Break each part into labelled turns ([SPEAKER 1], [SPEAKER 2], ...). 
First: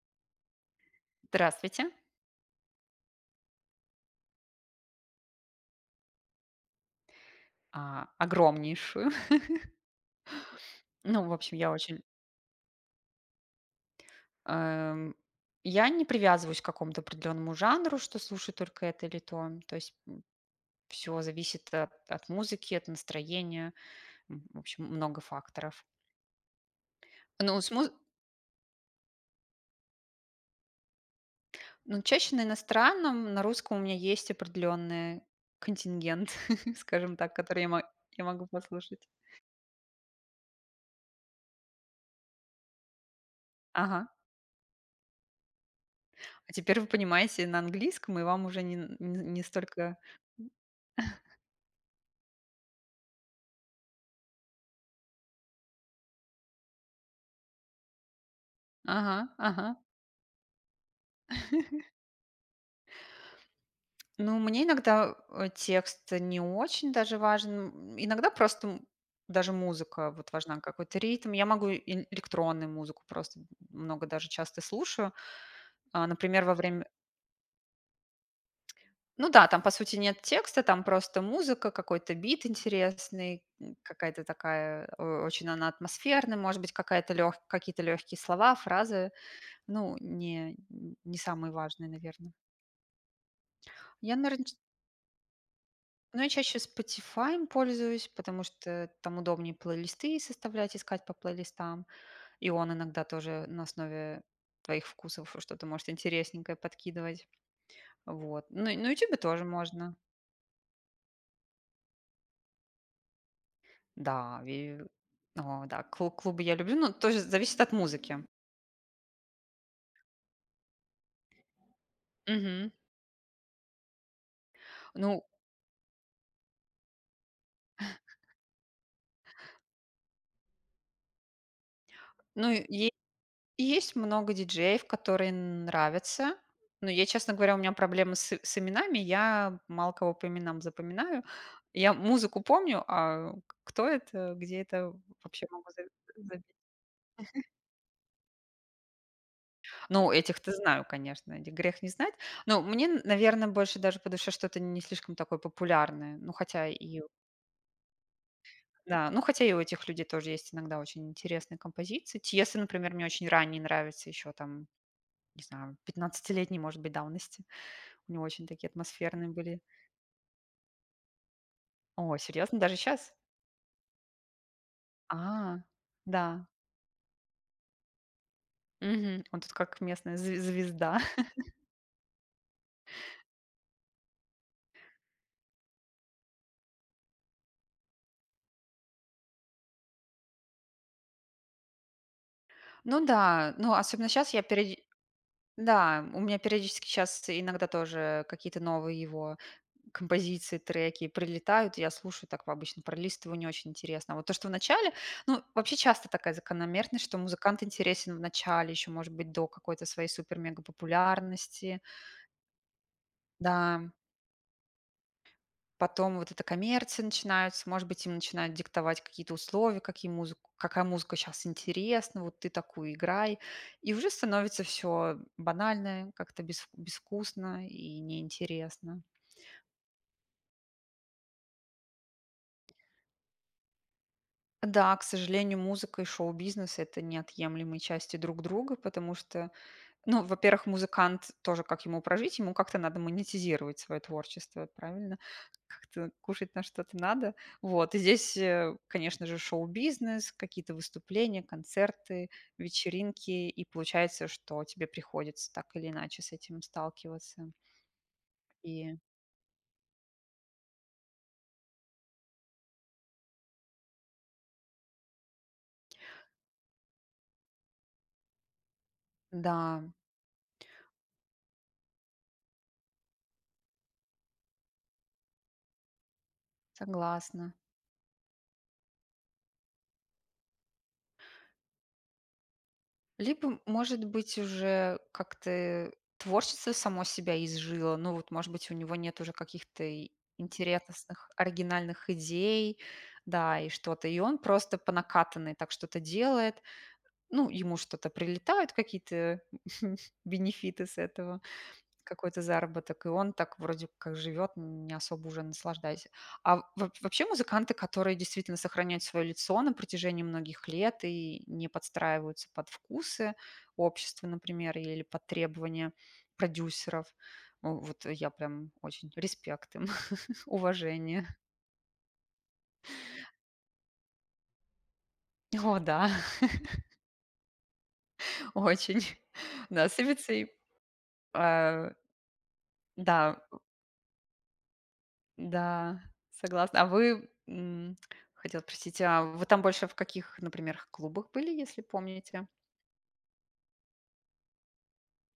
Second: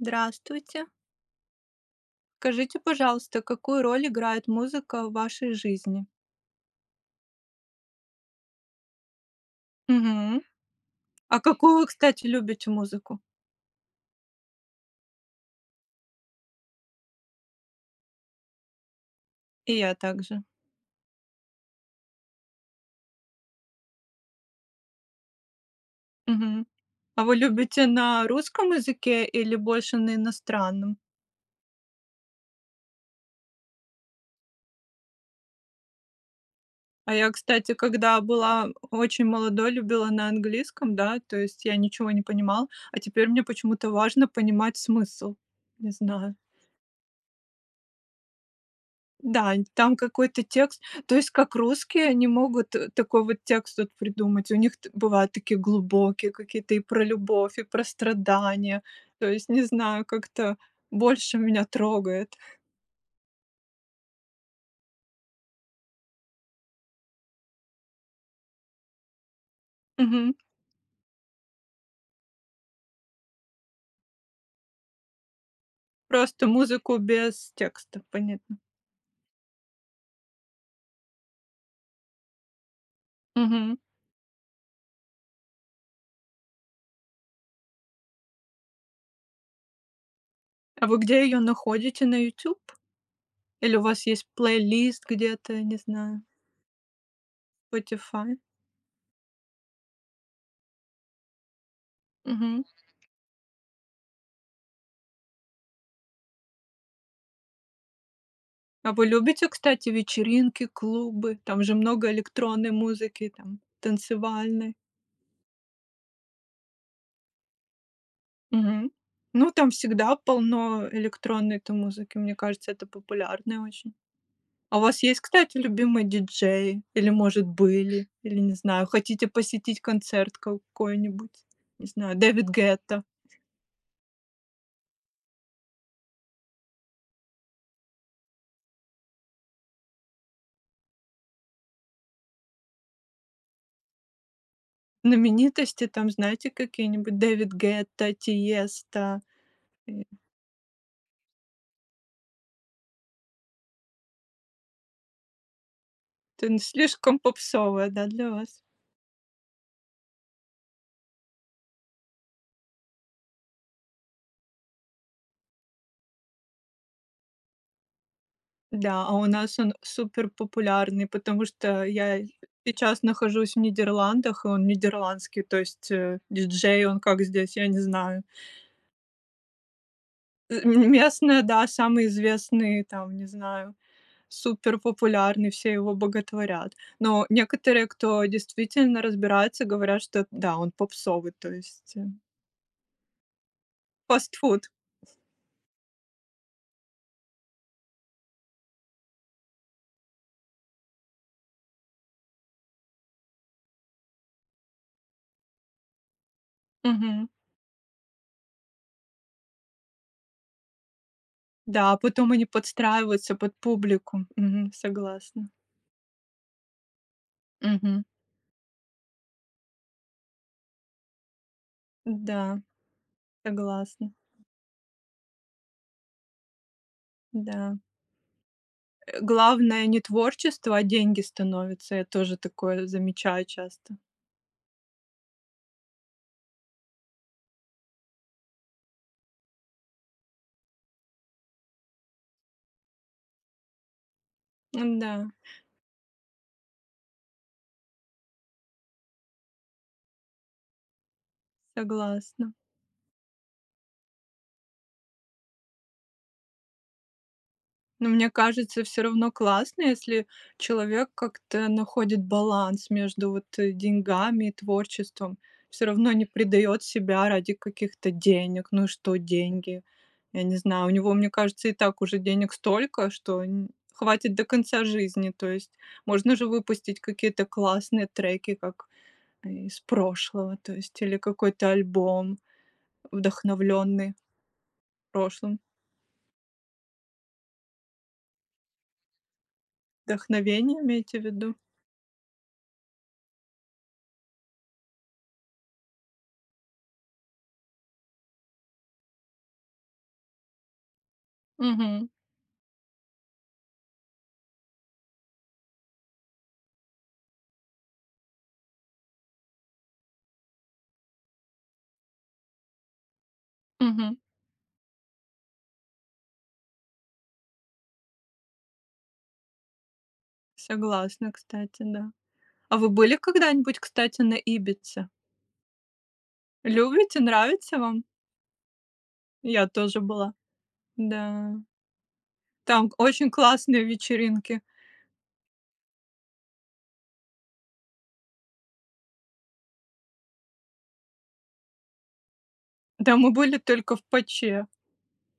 [SPEAKER 1] Здравствуйте!
[SPEAKER 2] Здравствуйте!
[SPEAKER 1] Скажите, пожалуйста, какую роль играет музыка в вашей жизни?
[SPEAKER 2] А, огромнейшую!
[SPEAKER 1] Мгм.
[SPEAKER 2] Ну, в
[SPEAKER 1] А
[SPEAKER 2] общем, я
[SPEAKER 1] какую вы,
[SPEAKER 2] очень
[SPEAKER 1] кстати, любите музыку?
[SPEAKER 2] Эм. Я не привязываюсь к какому-то определенному жанру, что слушаю только это или то. То
[SPEAKER 1] И я
[SPEAKER 2] есть,
[SPEAKER 1] так
[SPEAKER 2] м,
[SPEAKER 1] же.
[SPEAKER 2] всё зависит от от музыки, от настроения, м, в общем, много факторов.
[SPEAKER 1] Мгм. А вы
[SPEAKER 2] Но с
[SPEAKER 1] любите
[SPEAKER 2] муз
[SPEAKER 1] на русском языке или больше на иностранном?
[SPEAKER 2] Ну, чаще на иностранном, на русском у меня есть определенный контингент,
[SPEAKER 1] А
[SPEAKER 2] скажем
[SPEAKER 1] я,
[SPEAKER 2] так, который я
[SPEAKER 1] кстати,
[SPEAKER 2] мо
[SPEAKER 1] когда
[SPEAKER 2] я могу
[SPEAKER 1] была
[SPEAKER 2] послушать.
[SPEAKER 1] очень молодой, любила на английском, да, то есть я ничего не понимал, а теперь мне почему-то
[SPEAKER 2] Ага.
[SPEAKER 1] важно понимать смысл. Не знаю.
[SPEAKER 2] А теперь вы понимаете и на английском, и вам уже нен не не
[SPEAKER 1] Дань,
[SPEAKER 2] столько
[SPEAKER 1] там какой-то текст, то есть как? Русские, они могут такой вот текст вот придумать. У них т бывают такие глубокие какие-то и про любовь, и про страдания. То
[SPEAKER 2] Ага.
[SPEAKER 1] есть не
[SPEAKER 2] Ага.
[SPEAKER 1] знаю, как-то больше меня трогает.
[SPEAKER 2] Ну мне иногда, э, текст не очень даже важен. М, иногда просто, м, даже музыка вот
[SPEAKER 1] Мгм.
[SPEAKER 2] важна, какой-то ритм. Я могу и ин электронную музыку просто, м много даже, часто слушаю. А, например,
[SPEAKER 1] Просто
[SPEAKER 2] во время
[SPEAKER 1] музыку без текста, понятно.
[SPEAKER 2] Ну да, там по сути нет текста, там просто музыка, какой-то бит интересный, н
[SPEAKER 1] Мгм.
[SPEAKER 2] какая-то такая, э, очень она атмосферная, может быть какая-то лёгк какие-то легкие слова, фразы, ну, не
[SPEAKER 1] А вы
[SPEAKER 2] не
[SPEAKER 1] где ее
[SPEAKER 2] самые важные,
[SPEAKER 1] находите, на
[SPEAKER 2] наверно.
[SPEAKER 1] "Ютуб"? Или у вас
[SPEAKER 2] Я,
[SPEAKER 1] есть
[SPEAKER 2] наверно, ч
[SPEAKER 1] плейлист где-то, не
[SPEAKER 2] Ну
[SPEAKER 1] знаю.
[SPEAKER 2] я чаще "Спотифаем" пользуюсь,
[SPEAKER 1] "Спотифай".
[SPEAKER 2] потому что там удобнее плейлисты составлять, искать по плейлистам, и
[SPEAKER 1] Мгм.
[SPEAKER 2] он иногда тоже на основе твоих вкусов что-то может интересненькое подкидывать. Вот. На на
[SPEAKER 1] А вы
[SPEAKER 2] "Ютубе" тоже
[SPEAKER 1] любите, кстати,
[SPEAKER 2] можно.
[SPEAKER 1] вечеринки, клубы? Там же много электронной музыки, там,
[SPEAKER 2] Да,
[SPEAKER 1] танцевальной.
[SPEAKER 2] ве о, да, кл клубы я люблю, но тоже зависит от музыки.
[SPEAKER 1] Мгм. Ну там всегда полно электронной-то музыки. Мне
[SPEAKER 2] Мгм.
[SPEAKER 1] кажется, это популярное очень. А у вас есть,
[SPEAKER 2] Ну
[SPEAKER 1] кстати, любимые диджеи или, может, были? Или, не знаю, хотите посетить концерт какой-нибудь, не знаю, Дэвид
[SPEAKER 2] Ну и е
[SPEAKER 1] Гетта?
[SPEAKER 2] есть много диджеев, которые нравятся. Но я, честно говоря, у меня проблемы с с именами. Я мало кого по именам запоминаю. Я музыку помню, а к кто это, где это, вообще могу за
[SPEAKER 1] Знаменитости там,
[SPEAKER 2] забы
[SPEAKER 1] знаете, какие-нибудь- Дэвид Гетта, Тиеста и
[SPEAKER 2] Ну, этих-то знаю, конечно, этих грех не знать. Ну мне, наверно, больше даже по душе, что-то не слишком такое популярное, ну,
[SPEAKER 1] Тын
[SPEAKER 2] хотя и у
[SPEAKER 1] слишком попсовая, да, для вас?
[SPEAKER 2] Да. Ну, хотя и у этих людей тоже есть иногда очень интересные композиции. Тиесто, например, мне очень ранний нравится, еще там, не знаю, пятнадцатилетней, может быть, давности. У него очень такие
[SPEAKER 1] Да, а у
[SPEAKER 2] атмосферные
[SPEAKER 1] нас
[SPEAKER 2] были
[SPEAKER 1] он суперпопулярный, потому что
[SPEAKER 2] О,
[SPEAKER 1] я
[SPEAKER 2] серьезно? Даже
[SPEAKER 1] сейчас
[SPEAKER 2] щас?
[SPEAKER 1] нахожусь в Нидерландах, и он нидерландский, то
[SPEAKER 2] А,
[SPEAKER 1] есть, э,
[SPEAKER 2] да.
[SPEAKER 1] диджей. Он как здесь, я не знаю.
[SPEAKER 2] Мгм, он тут как местная зв
[SPEAKER 1] Ы М
[SPEAKER 2] звезда.
[SPEAKER 1] местные, да, самые известные, там, не знаю, суперпопулярный, все его боготворят. Но некоторые, кто действительно разбирается, говорят, что да, он попсовый, то есть, э
[SPEAKER 2] Ну да, ну, особенно щас я
[SPEAKER 1] Фастфуд.
[SPEAKER 2] периоди Да, у меня периодически щас иногда тоже какие-то новые его композиции, треки прилетают, я слушаю так по обычно пролистываю, не очень интересно. А вот то, что вначале, ну, вообще часто такая закономерность, что
[SPEAKER 1] Мгм.
[SPEAKER 2] музыкант интересен вначале, еще, может быть, до какой-то своей супермегапопулярности.
[SPEAKER 1] Да, а потом они подстраиваются под
[SPEAKER 2] Да.
[SPEAKER 1] публику. Мгм. Согласна.
[SPEAKER 2] Потом вот эта коммерция начинается. Может
[SPEAKER 1] Мгм.
[SPEAKER 2] быть, им начинают диктовать какие-то условия: какие музыку какая музыка щас интересна, вот ты
[SPEAKER 1] Да,
[SPEAKER 2] такую и играй. И уже
[SPEAKER 1] согласна.
[SPEAKER 2] становится всё банальное, как-то без безвкусно
[SPEAKER 1] Да.
[SPEAKER 2] и неинтересно.
[SPEAKER 1] Э, главное- не творчество, а деньги становятся. Я тоже такое замечаю часто.
[SPEAKER 2] Да, к сожалению, музыка и шоу-бизнес- это неотъемлемые части друг друга, потому что, ну, во-первых, музыкант тоже, как ему прожить? Ему как-то надо монетизировать свое творчество, правильно?
[SPEAKER 1] М-да.
[SPEAKER 2] Как-то кушать на что-то надо. Вот. И здесь, э, конечно же, шоу-бизнес, какие-то выступления, концерты,
[SPEAKER 1] Согласна.
[SPEAKER 2] вечеринки, и получается, что тебе приходится, так или иначе, с этим сталкиваться.
[SPEAKER 1] Но мне кажется,
[SPEAKER 2] И
[SPEAKER 1] всё равно классно, если человек как-то находит баланс между вот деньгами и творчеством. Всё равно не предает себя ради каких-то денег. Ну и что- деньги,
[SPEAKER 2] Да.
[SPEAKER 1] я не знаю. У него, мне кажется, и так уже денег столько, что нь хватит до конца жизни. То есть можно же выпустить какие-то
[SPEAKER 2] Согласна.
[SPEAKER 1] классные треки, как из прошлого, то есть, или какой-то альбом,
[SPEAKER 2] Либо, может
[SPEAKER 1] вдохновленный
[SPEAKER 2] быть, уже как-то,
[SPEAKER 1] прошлым.
[SPEAKER 2] э, творчество само себя изжило. Ну вот, может быть, у него нет уже каких-то и
[SPEAKER 1] Вдохновение имеете в
[SPEAKER 2] интересных,
[SPEAKER 1] виду?
[SPEAKER 2] оригинальных идей, да, и что-то, и он просто по накатанной так что-то делает. Ну, ему что-то прилетает, какие-то бенефиты с этого,
[SPEAKER 1] Мгм.
[SPEAKER 2] какой-то заработок, и он так вроде как живет, не особо уже наслаждаясь. А в вооб вообще музыканты, которые действительно сохраняют свое лицо на протяжении многих лет и не подстраиваются под вкусы
[SPEAKER 1] Мгм.
[SPEAKER 2] общества, например, или под требования продюсеров,- у, вот я прям очень респект им, уважение.
[SPEAKER 1] Согласна, кстати, да. А вы были когда-нибудь, кстати, на Ибице?
[SPEAKER 2] О, да!
[SPEAKER 1] Любите, нравится вам?
[SPEAKER 2] Очень!
[SPEAKER 1] Я
[SPEAKER 2] Да, с
[SPEAKER 1] тоже была.
[SPEAKER 2] Ибицей.
[SPEAKER 1] Да.
[SPEAKER 2] А
[SPEAKER 1] Там к очень
[SPEAKER 2] Да.
[SPEAKER 1] классные вечеринки.
[SPEAKER 2] Да, согласна. А вы? М, хотела спросить, а вы там больше в каких, например, клубах были, если помните?
[SPEAKER 1] Да мы были только в "Паче".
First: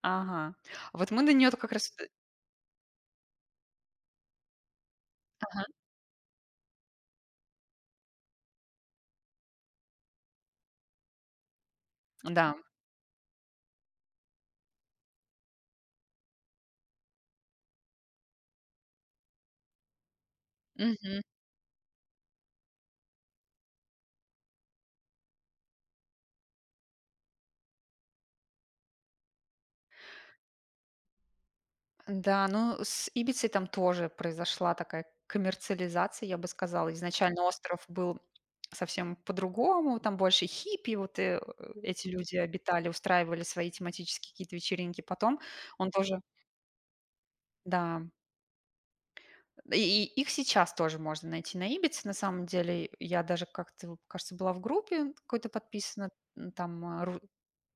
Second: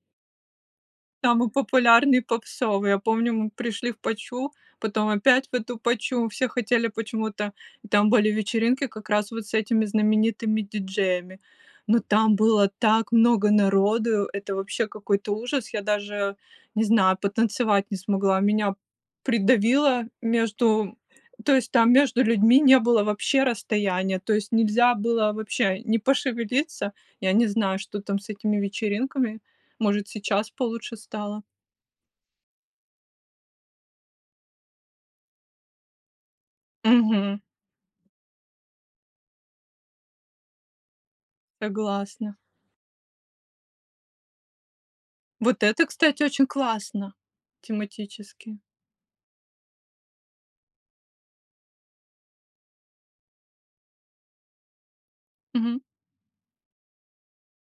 [SPEAKER 2] Ага. Вот мы на
[SPEAKER 1] Самый
[SPEAKER 2] нее-то, как раз от и
[SPEAKER 1] популярный, попсовый. Я помню, мы пришли в "Пачу", потом опять в
[SPEAKER 2] Ага.
[SPEAKER 1] эту "Пачу", все хотели почему-то. Там были вечеринки как раз вот с этими знаменитыми диджеями. Но там
[SPEAKER 2] Да.
[SPEAKER 1] было так много народу, это вообще какой-то ужас. Я даже, не знаю, потанцевать не смогла. Меня придавило между
[SPEAKER 2] Мгм.
[SPEAKER 1] то есть там между людьми не было вообще расстояния, то есть нельзя было вообще ни пошевелиться Я не знаю, что там с этими вечеринками. Может, сейчас получше стало.
[SPEAKER 2] Да, ну, с Ибицей там тоже произошла такая коммерциализация, я бы сказала.
[SPEAKER 1] Мгм.
[SPEAKER 2] Изначально остров был совсем по-другому, там больше хиппи, вот, э, эти
[SPEAKER 1] Согласна.
[SPEAKER 2] люди обитали, устраивали свои тематические какие-то вечеринки. Потом
[SPEAKER 1] Вот это,
[SPEAKER 2] он
[SPEAKER 1] кстати,
[SPEAKER 2] тоже
[SPEAKER 1] очень классно,
[SPEAKER 2] Да.
[SPEAKER 1] тематически.
[SPEAKER 2] И и их сейчас тоже можно найти на Ибице на самом деле. Я даже как-то в кажется, была в группе какой-то
[SPEAKER 1] Мгм.
[SPEAKER 2] подписана, там ру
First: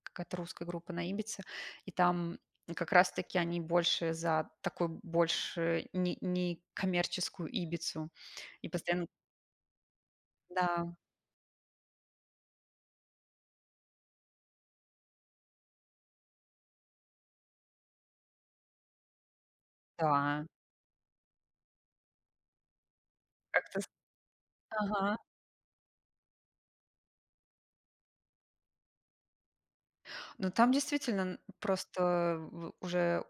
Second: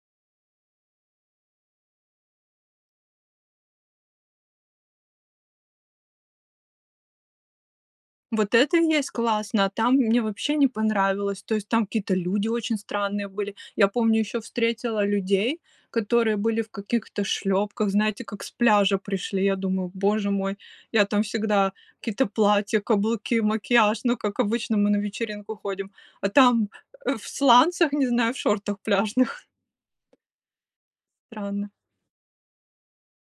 [SPEAKER 2] какая-то русская группа на Ибице, и там как раз таки они больше за такую, больше не некоммерческую Ибицу.
[SPEAKER 1] Вот
[SPEAKER 2] И
[SPEAKER 1] это и
[SPEAKER 2] постоянно
[SPEAKER 1] есть классно, а там мне вообще не
[SPEAKER 2] Да.
[SPEAKER 1] понравилось. То есть там какие-то люди очень странные были. Я помню, еще встретила людей, которые были в каких-то шлепках, знаете, как с пляжа пришли. Я думаю: боже
[SPEAKER 2] Да.
[SPEAKER 1] мой, я там всегда какие-то платья, каблуки,
[SPEAKER 2] Как-то с
[SPEAKER 1] макияж, ну, как обычно мы на
[SPEAKER 2] Ага.
[SPEAKER 1] вечеринку ходим. А там, э, в сланцах, не знаю, в шортах пляжных.
[SPEAKER 2] Ну там, действительно, н
[SPEAKER 1] Странно.
[SPEAKER 2] просто в уже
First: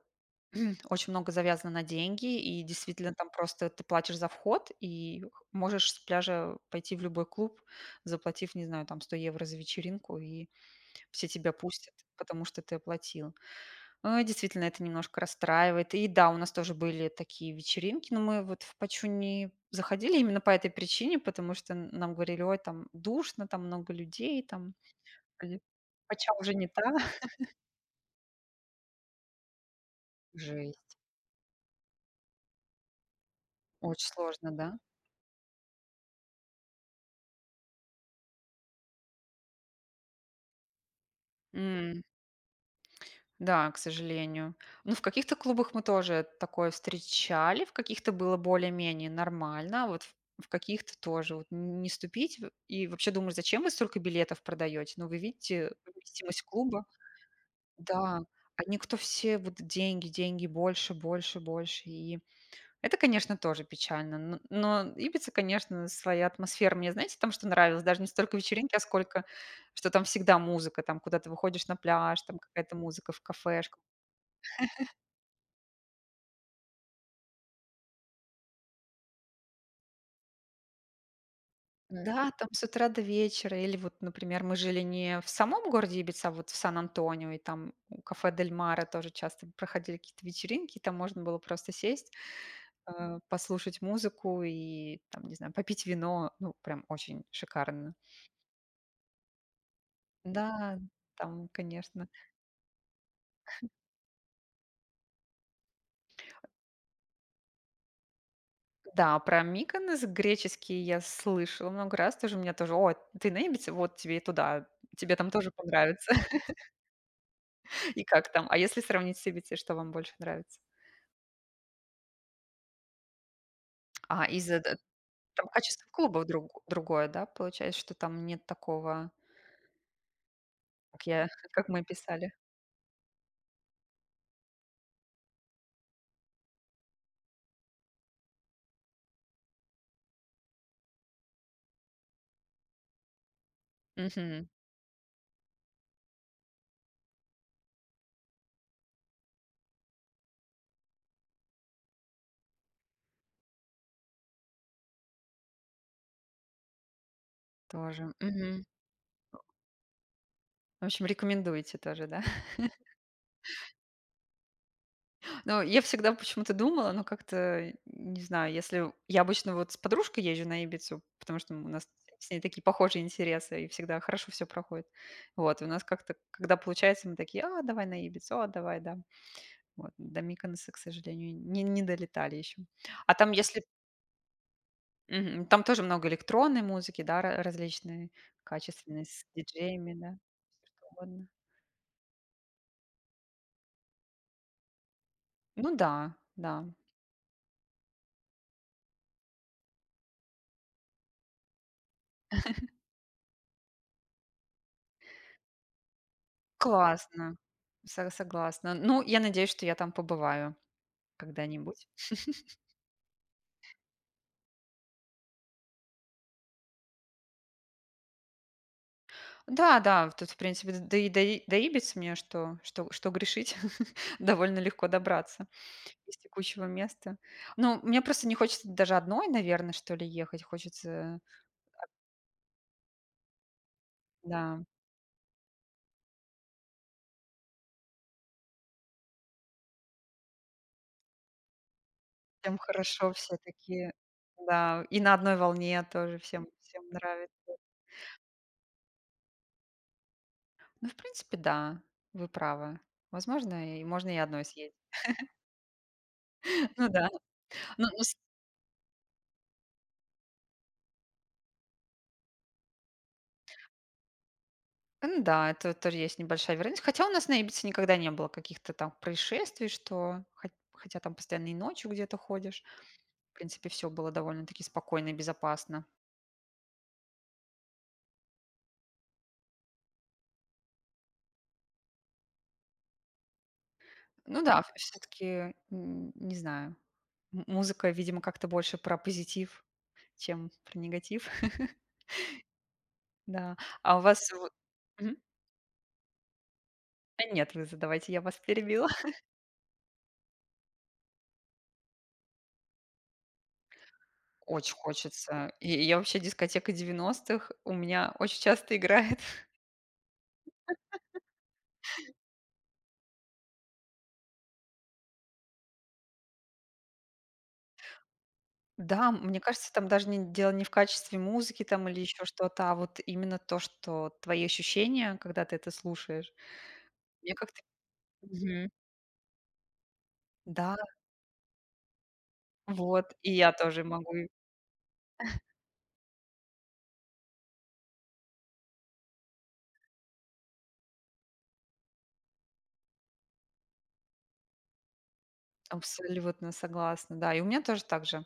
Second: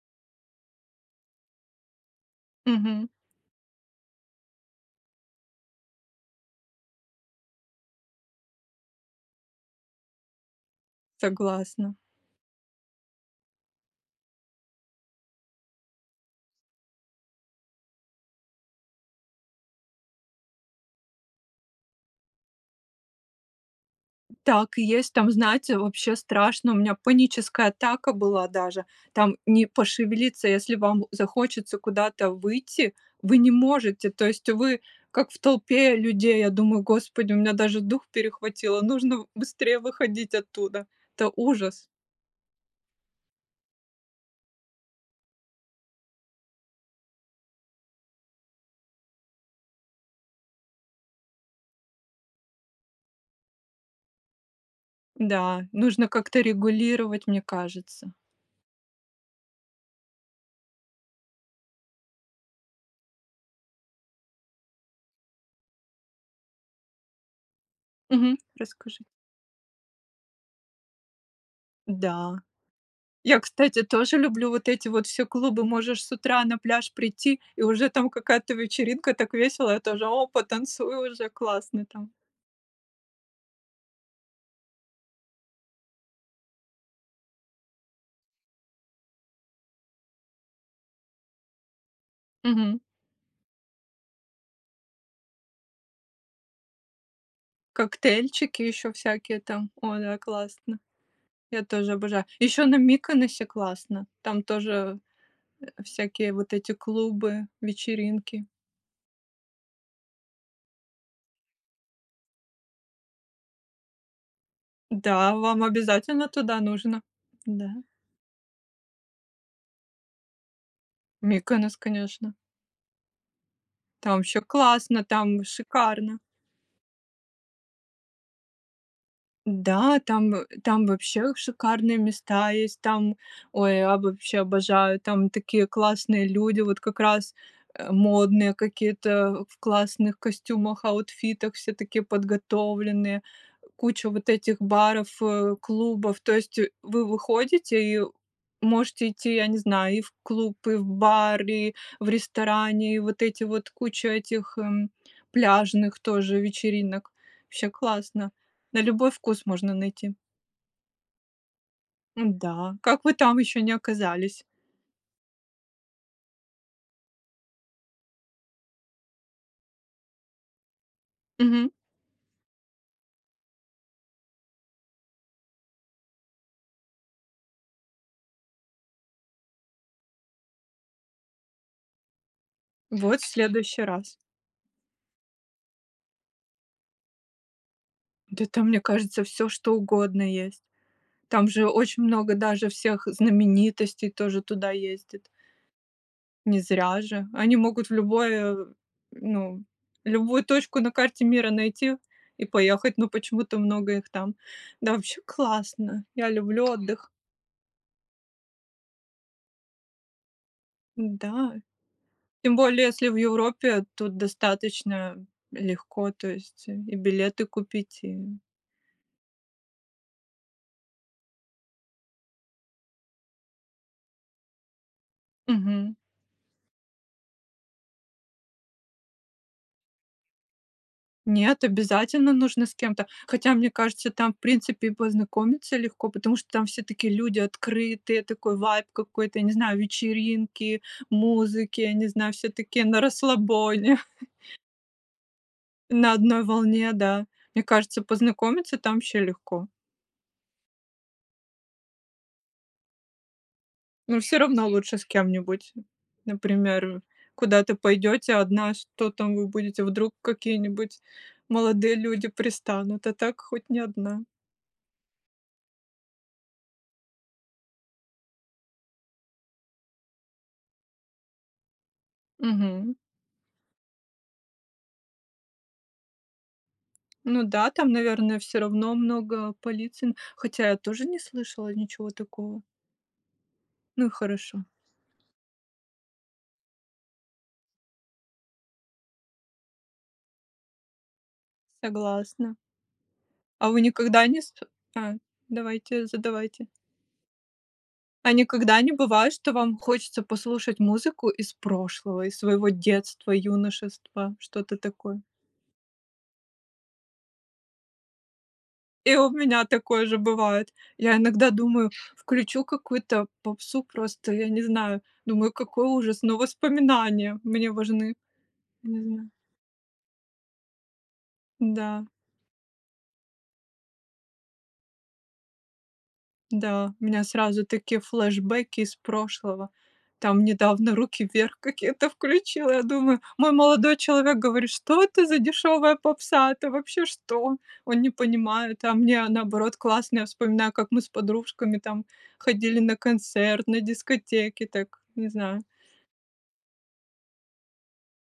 [SPEAKER 2] очень много завязано на деньги, и,
[SPEAKER 1] Мгм.
[SPEAKER 2] действительно, там просто ты платишь за вход, и можешь с пляжа пойти в любой клуб, заплатив, не знаю, там 100 евро за вечеринку, и все тебя пустят,
[SPEAKER 1] Согласна.
[SPEAKER 2] потому что ты оплатил. Э, действительно это немножко расстраивает. И да, у нас тоже были такие вечеринки, но мы вот в "Пачу" не заходили именно по этой причине, потому что н нам говорили: "Ой, там душно, там много людей, там
[SPEAKER 1] Так и есть. Там,
[SPEAKER 2] оди
[SPEAKER 1] знаете, вообще
[SPEAKER 2] "Пача" уже не
[SPEAKER 1] страшно. У
[SPEAKER 2] та".
[SPEAKER 1] меня паническая атака была даже. Там не пошевелиться, если
[SPEAKER 2] Жесть.
[SPEAKER 1] вам захочется куда-то выйти, вы не
[SPEAKER 2] Очень
[SPEAKER 1] можете. То есть
[SPEAKER 2] сложно, да?
[SPEAKER 1] вы как в толпе людей. Я думаю: господи, у меня даже дух перехватило, нужно быстрее выходить оттуда, это ужас!
[SPEAKER 2] М. Да, к сожалению. Ну, в каких-то клубах мы тоже такое встречали, в каких-то было более-менее нормально. Вот в в каких-то тоже вот н не ступить. Во и вообще думаешь: "Зачем вы столько билетов продаете? Ну вы
[SPEAKER 1] Да,
[SPEAKER 2] видите
[SPEAKER 1] нужно как-то
[SPEAKER 2] вместимость клуба".
[SPEAKER 1] регулировать, мне кажется.
[SPEAKER 2] Да. Они- кто все: вот деньги, деньги, больше, больше, больше. И это, конечно, тоже печально. Но но Ибица, конечно, своя атмосфера. Мне, знаете, там что нравилось? Даже не столько
[SPEAKER 1] Мгм.
[SPEAKER 2] вечеринки, а
[SPEAKER 1] Расскажи.
[SPEAKER 2] сколько, что там всегда музыка, там, куда ты выходишь на пляж,
[SPEAKER 1] Да.
[SPEAKER 2] там какая-то музыка в
[SPEAKER 1] Я,
[SPEAKER 2] кафешках.
[SPEAKER 1] кстати, тоже люблю вот эти вот все клубы. Можешь с утра на пляж прийти- и уже там какая-то вечеринка, так весело, я тоже- опа, танцую уже, классно там!
[SPEAKER 2] Да, там с утра до вечера. Или вот, например, мы жили не в самом городе Ибица, а вот в Сан-Антонио, и там у кафе "Дель Мара" тоже часто проходили какие-то вечеринки. Там можно было просто сесть,
[SPEAKER 1] Мгм.
[SPEAKER 2] а, послушать музыку и там, не знаю, попить вино. Ну прям очень шикарно.
[SPEAKER 1] Коктейльчики еще всякие там. Ой, да, классно.
[SPEAKER 2] Да, там,
[SPEAKER 1] Я тоже
[SPEAKER 2] конечно.
[SPEAKER 1] обожаю. Еще на Миконосе классно. Там тоже, э, всякие вот эти клубы, вечеринки.
[SPEAKER 2] Да, про Миконос греческий я слышала много раз. Тоже мне, тоже: "О, ты на Ибице? Вот тебе и туда. Тебе там
[SPEAKER 1] Да,
[SPEAKER 2] тоже
[SPEAKER 1] вам
[SPEAKER 2] понравится".
[SPEAKER 1] обязательно туда нужно. Да.
[SPEAKER 2] И как там? А если сравнить с Ибицей, что вам больше нравится?
[SPEAKER 1] Миконос, конечно. Там
[SPEAKER 2] А, и
[SPEAKER 1] вообще
[SPEAKER 2] за д
[SPEAKER 1] классно, там
[SPEAKER 2] Там качество
[SPEAKER 1] шикарно.
[SPEAKER 2] клубов друг другое, да? Получается, что там нет такого
[SPEAKER 1] Да, там, э, там
[SPEAKER 2] Как я
[SPEAKER 1] вообще
[SPEAKER 2] как мы
[SPEAKER 1] шикарные
[SPEAKER 2] писали.
[SPEAKER 1] места есть, там Ой, я б вообще обожаю, там такие классные люди, вот как раз, э, модные какие-то, в классных костюмах, аутфитах, все такие подготовленные, куча вот
[SPEAKER 2] Мгм.
[SPEAKER 1] этих баров, э, клубов. То есть вы выходите и можете идти, я не знаю, и в клуб, и в бар, и в ресторане, и вот эти вот, куча этих, м, пляжных тоже вечеринок. Вообще
[SPEAKER 2] Тоже,
[SPEAKER 1] классно.
[SPEAKER 2] мгм.
[SPEAKER 1] На любой вкус можно найти.
[SPEAKER 2] В общем, рекомендуете тоже, да?
[SPEAKER 1] Да. Как вы там еще не оказались?
[SPEAKER 2] Ну, я всегда почему-то думала, ну, как-то не знаю. Если я обычно вот с подружкой езжу на Ибицу, потому что у
[SPEAKER 1] Мгм.
[SPEAKER 2] нас с ней такие похожие интересы и всегда хорошо всё проходит. Вот. У нас как-то, когда получается, мы такие: "А, давай на Ибицу!"- "А, давай, да!" Вот. До Миконоса, к сожалению, не не долетали еще. А
[SPEAKER 1] Вот, в
[SPEAKER 2] там если
[SPEAKER 1] следующий раз.
[SPEAKER 2] Мгм. Там тоже много электронной музыки, да, ра различной,
[SPEAKER 1] Да там, мне
[SPEAKER 2] качественной,
[SPEAKER 1] кажется,
[SPEAKER 2] с
[SPEAKER 1] всё что
[SPEAKER 2] диджеями, да?
[SPEAKER 1] угодно есть.
[SPEAKER 2] [unintelligible] Угодно.
[SPEAKER 1] Там же очень много даже всех знаменитостей тоже туда ездит.
[SPEAKER 2] Ну да,
[SPEAKER 1] Не
[SPEAKER 2] да.
[SPEAKER 1] зря же! Они могут в любое ну, любую точку на карте мира найти и поехать, но почему-то много их там. Да вообще классно, я люблю отдых.
[SPEAKER 2] Классно! Со согласна! Ну, я надеюсь, что я там побываю
[SPEAKER 1] Да,
[SPEAKER 2] когда-нибудь.
[SPEAKER 1] тем более, если в Европе, тут достаточно легко, то есть и билеты купить, и
[SPEAKER 2] Да-да, в тут, в принципе, до И до И до Ибицы мне, что что что грешить, довольно легко добраться
[SPEAKER 1] Мгм.
[SPEAKER 2] из текущего места. Ну, мне просто не хочется даже одной, наверно, что ли, ехать. Хочется
[SPEAKER 1] Нет, обязательно нужно с кем-то. Хотя, мне кажется, там, в
[SPEAKER 2] Да.
[SPEAKER 1] принципе, и познакомиться легко, потому что там все такие люди открытые, такой вайб какой-то, не знаю, вечеринки, музыки, не знаю, все
[SPEAKER 2] Всем
[SPEAKER 1] такие на
[SPEAKER 2] хорошо всё-таки.
[SPEAKER 1] расслабоне.
[SPEAKER 2] Да. И на одной волне
[SPEAKER 1] На
[SPEAKER 2] тоже,
[SPEAKER 1] одной
[SPEAKER 2] всем всем
[SPEAKER 1] волне, да.
[SPEAKER 2] нравится.
[SPEAKER 1] Мне кажется, познакомиться там вообще легко.
[SPEAKER 2] Ну, в принципе, да, вы правы. Возможно, и можно и
[SPEAKER 1] Но всё
[SPEAKER 2] одной
[SPEAKER 1] равно
[SPEAKER 2] съездить.
[SPEAKER 1] лучше с кем-нибудь.
[SPEAKER 2] Ну
[SPEAKER 1] Например,
[SPEAKER 2] да.
[SPEAKER 1] куда-то
[SPEAKER 2] Ну ну с
[SPEAKER 1] пойдете одна, что там вы будете, вдруг какие-нибудь молодые люди пристанут, а так хоть не одна.
[SPEAKER 2] Н-да, это тоже есть небольшая вероятность. Хотя у нас на Ибице никогда не было каких-то там происшествий, что хоть хотя там постоянно и ночью где-то ходишь.
[SPEAKER 1] Мгм.
[SPEAKER 2] В принципе, всё было довольно-таки спокойно и безопасно.
[SPEAKER 1] Ну да, там, наверно, всё равно много полиции, н хотя я тоже не слышала ничего такого. Ну и
[SPEAKER 2] Ну да,
[SPEAKER 1] хорошо.
[SPEAKER 2] всё-таки н не знаю, м музыка, видимо, как-то больше про позитив, чем про негатив.
[SPEAKER 1] Согласна.
[SPEAKER 2] Да,
[SPEAKER 1] А вы
[SPEAKER 2] а у
[SPEAKER 1] никогда
[SPEAKER 2] вас
[SPEAKER 1] не
[SPEAKER 2] вот
[SPEAKER 1] ст А,
[SPEAKER 2] Мгм.
[SPEAKER 1] давайте, задавайте.
[SPEAKER 2] Да нет, вы задавайте, я
[SPEAKER 1] А
[SPEAKER 2] вас
[SPEAKER 1] никогда
[SPEAKER 2] перебила.
[SPEAKER 1] не бывает, что вам хочется послушать музыку из прошлого, из своего детства, юношества,
[SPEAKER 2] Очень
[SPEAKER 1] что-то такое?
[SPEAKER 2] хочется! И я вообще дискотека 90-х у меня очень часто
[SPEAKER 1] И
[SPEAKER 2] играет.
[SPEAKER 1] у меня такое же бывает. Я иногда думаю: включу какую-то попсу, просто я не знаю. Думаю: какой ужас! Но воспоминания мне важны.
[SPEAKER 2] Да,
[SPEAKER 1] Мгм.
[SPEAKER 2] мне кажется, там даже не дело не в качестве музыки там, или
[SPEAKER 1] Да.
[SPEAKER 2] ещё что-то, а вот именно то, что твои ощущения, когда ты это слушаешь.
[SPEAKER 1] Да, у меня
[SPEAKER 2] Я как-то
[SPEAKER 1] сразу такие
[SPEAKER 2] Мгм.
[SPEAKER 1] флешбэки из прошлого. Там
[SPEAKER 2] Да.
[SPEAKER 1] недавно "Руки вверх" какие-то включила. Я
[SPEAKER 2] Вот,
[SPEAKER 1] думаю,
[SPEAKER 2] и
[SPEAKER 1] мой
[SPEAKER 2] я тоже
[SPEAKER 1] молодой
[SPEAKER 2] могу и
[SPEAKER 1] человек говорит: "Что это за дешевая попса? Это вообще что?" Он не понимает, а мне, а, наоборот, классно. Я вспоминаю, как мы с подружками там ходили на концерт, на дискотеки так, не знаю.
[SPEAKER 2] Абсолютно согласна. Да, и у меня тоже так же.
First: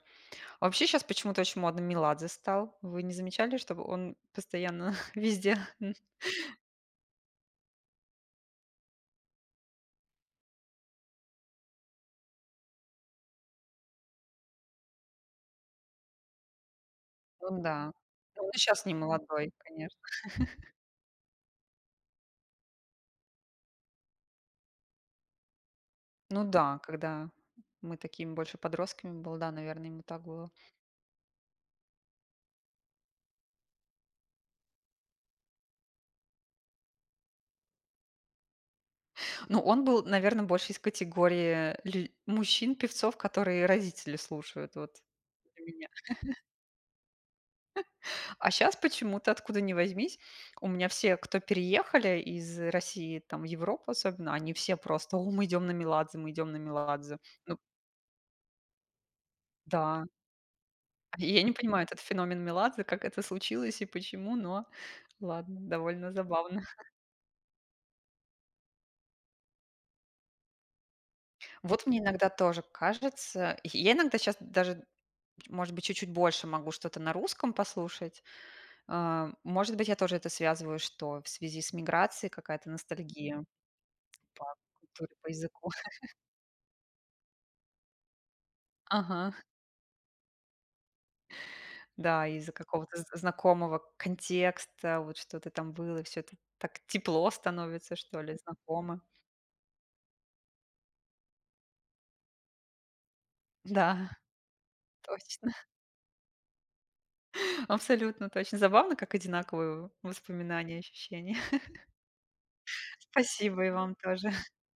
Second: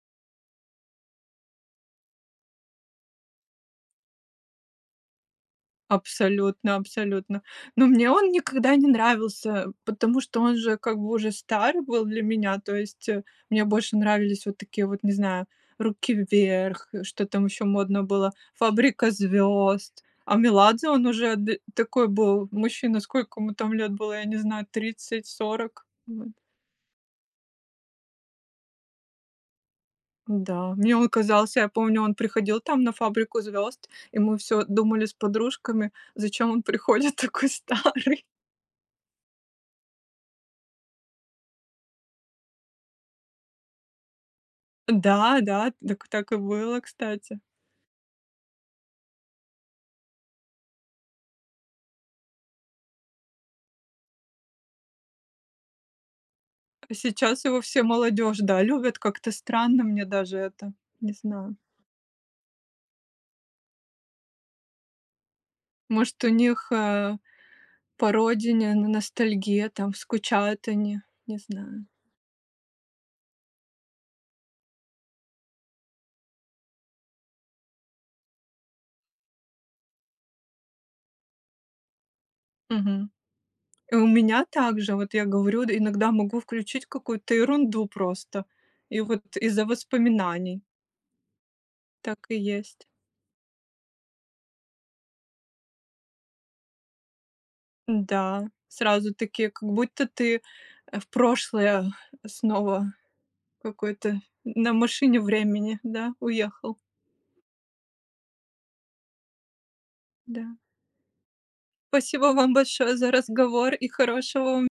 [SPEAKER 2] Вообще щас почему-то очень модно Меладзе стал. Вы не замечали, чтобы он постоянно везде?
[SPEAKER 1] Абсолютно, абсолютно! Но мне он никогда не нравился, потому что он же как бы уже стар был для меня, то есть мне больше нравились вот такие вот, не знаю, "Руки Вверх", что там
[SPEAKER 2] Ну
[SPEAKER 1] еще
[SPEAKER 2] да,
[SPEAKER 1] модно было,
[SPEAKER 2] он и щас не
[SPEAKER 1] "Фабрика
[SPEAKER 2] молодой, конечно.
[SPEAKER 1] звезд". А Меладзе, он уже ды такой был мужчина, сколько ему там лет было, я не знаю, 30-40? Мгм.
[SPEAKER 2] Ну да, когда мы такими больше подростками было, да, наверно, ему так было.
[SPEAKER 1] Да, мне он казался, я помню, он приходил там на "Фабрику звезд", и мы всё думали с подружками: зачем он приходит такой старый?
[SPEAKER 2] Ну он был, наверно, больше из категории лю мужчин-певцов, которые родители слушают вот
[SPEAKER 1] Да,
[SPEAKER 2] у
[SPEAKER 1] да,
[SPEAKER 2] меня.
[SPEAKER 1] дак так и было, кстати.
[SPEAKER 2] А щас почему-то, откуда ни возьмись, у меня все, кто переехали из России там в Европу, особенно, они все просто: "О, мы идем на Меладзе, мы идем на
[SPEAKER 1] А
[SPEAKER 2] Меладзе!"
[SPEAKER 1] сейчас
[SPEAKER 2] Ну
[SPEAKER 1] его вся молодежь, да, любит? Как-то странно мне
[SPEAKER 2] Да.
[SPEAKER 1] даже это, не
[SPEAKER 2] И я не
[SPEAKER 1] знаю.
[SPEAKER 2] понимаю этот феномен Меладзе, как это случилось и почему, но ладно, довольно
[SPEAKER 1] Может, у
[SPEAKER 2] забавно.
[SPEAKER 1] них, э, по родине ностальгия, там скучают они, не
[SPEAKER 2] Вот
[SPEAKER 1] знаю.
[SPEAKER 2] мне иногда тоже кажется. Й я иногда щас даже, может быть, чуть-чуть больше могу что-то на русском послушать. А, может быть, я тоже это связываю, что в связи с миграцией какая-то
[SPEAKER 1] Мгм.
[SPEAKER 2] ностальгия
[SPEAKER 1] И у меня
[SPEAKER 2] по
[SPEAKER 1] так же. Вот
[SPEAKER 2] культуре,
[SPEAKER 1] я
[SPEAKER 2] по
[SPEAKER 1] говорю,
[SPEAKER 2] языку.
[SPEAKER 1] д иногда могу включить какую-то ерунду просто, и вот
[SPEAKER 2] Ага.
[SPEAKER 1] из-за воспоминаний. Так
[SPEAKER 2] Да,
[SPEAKER 1] и
[SPEAKER 2] из-за
[SPEAKER 1] есть.
[SPEAKER 2] какого-то з знакомого контекста, вот что-то там было, всё это так тепло становится, что ли,
[SPEAKER 1] Да,
[SPEAKER 2] знакомо.
[SPEAKER 1] сразу такие, как будто ты, э, в прошлое снова
[SPEAKER 2] Да.
[SPEAKER 1] какой-то на машине
[SPEAKER 2] Точно.
[SPEAKER 1] времени, да, уехал.
[SPEAKER 2] Абсолютно точно! Забавно, как одинаковые в
[SPEAKER 1] Да.
[SPEAKER 2] воспоминания и ощущения.
[SPEAKER 1] Спасибо вам большое за
[SPEAKER 2] Спасибо, и
[SPEAKER 1] разговор. И
[SPEAKER 2] вам тоже!
[SPEAKER 1] хорошего вам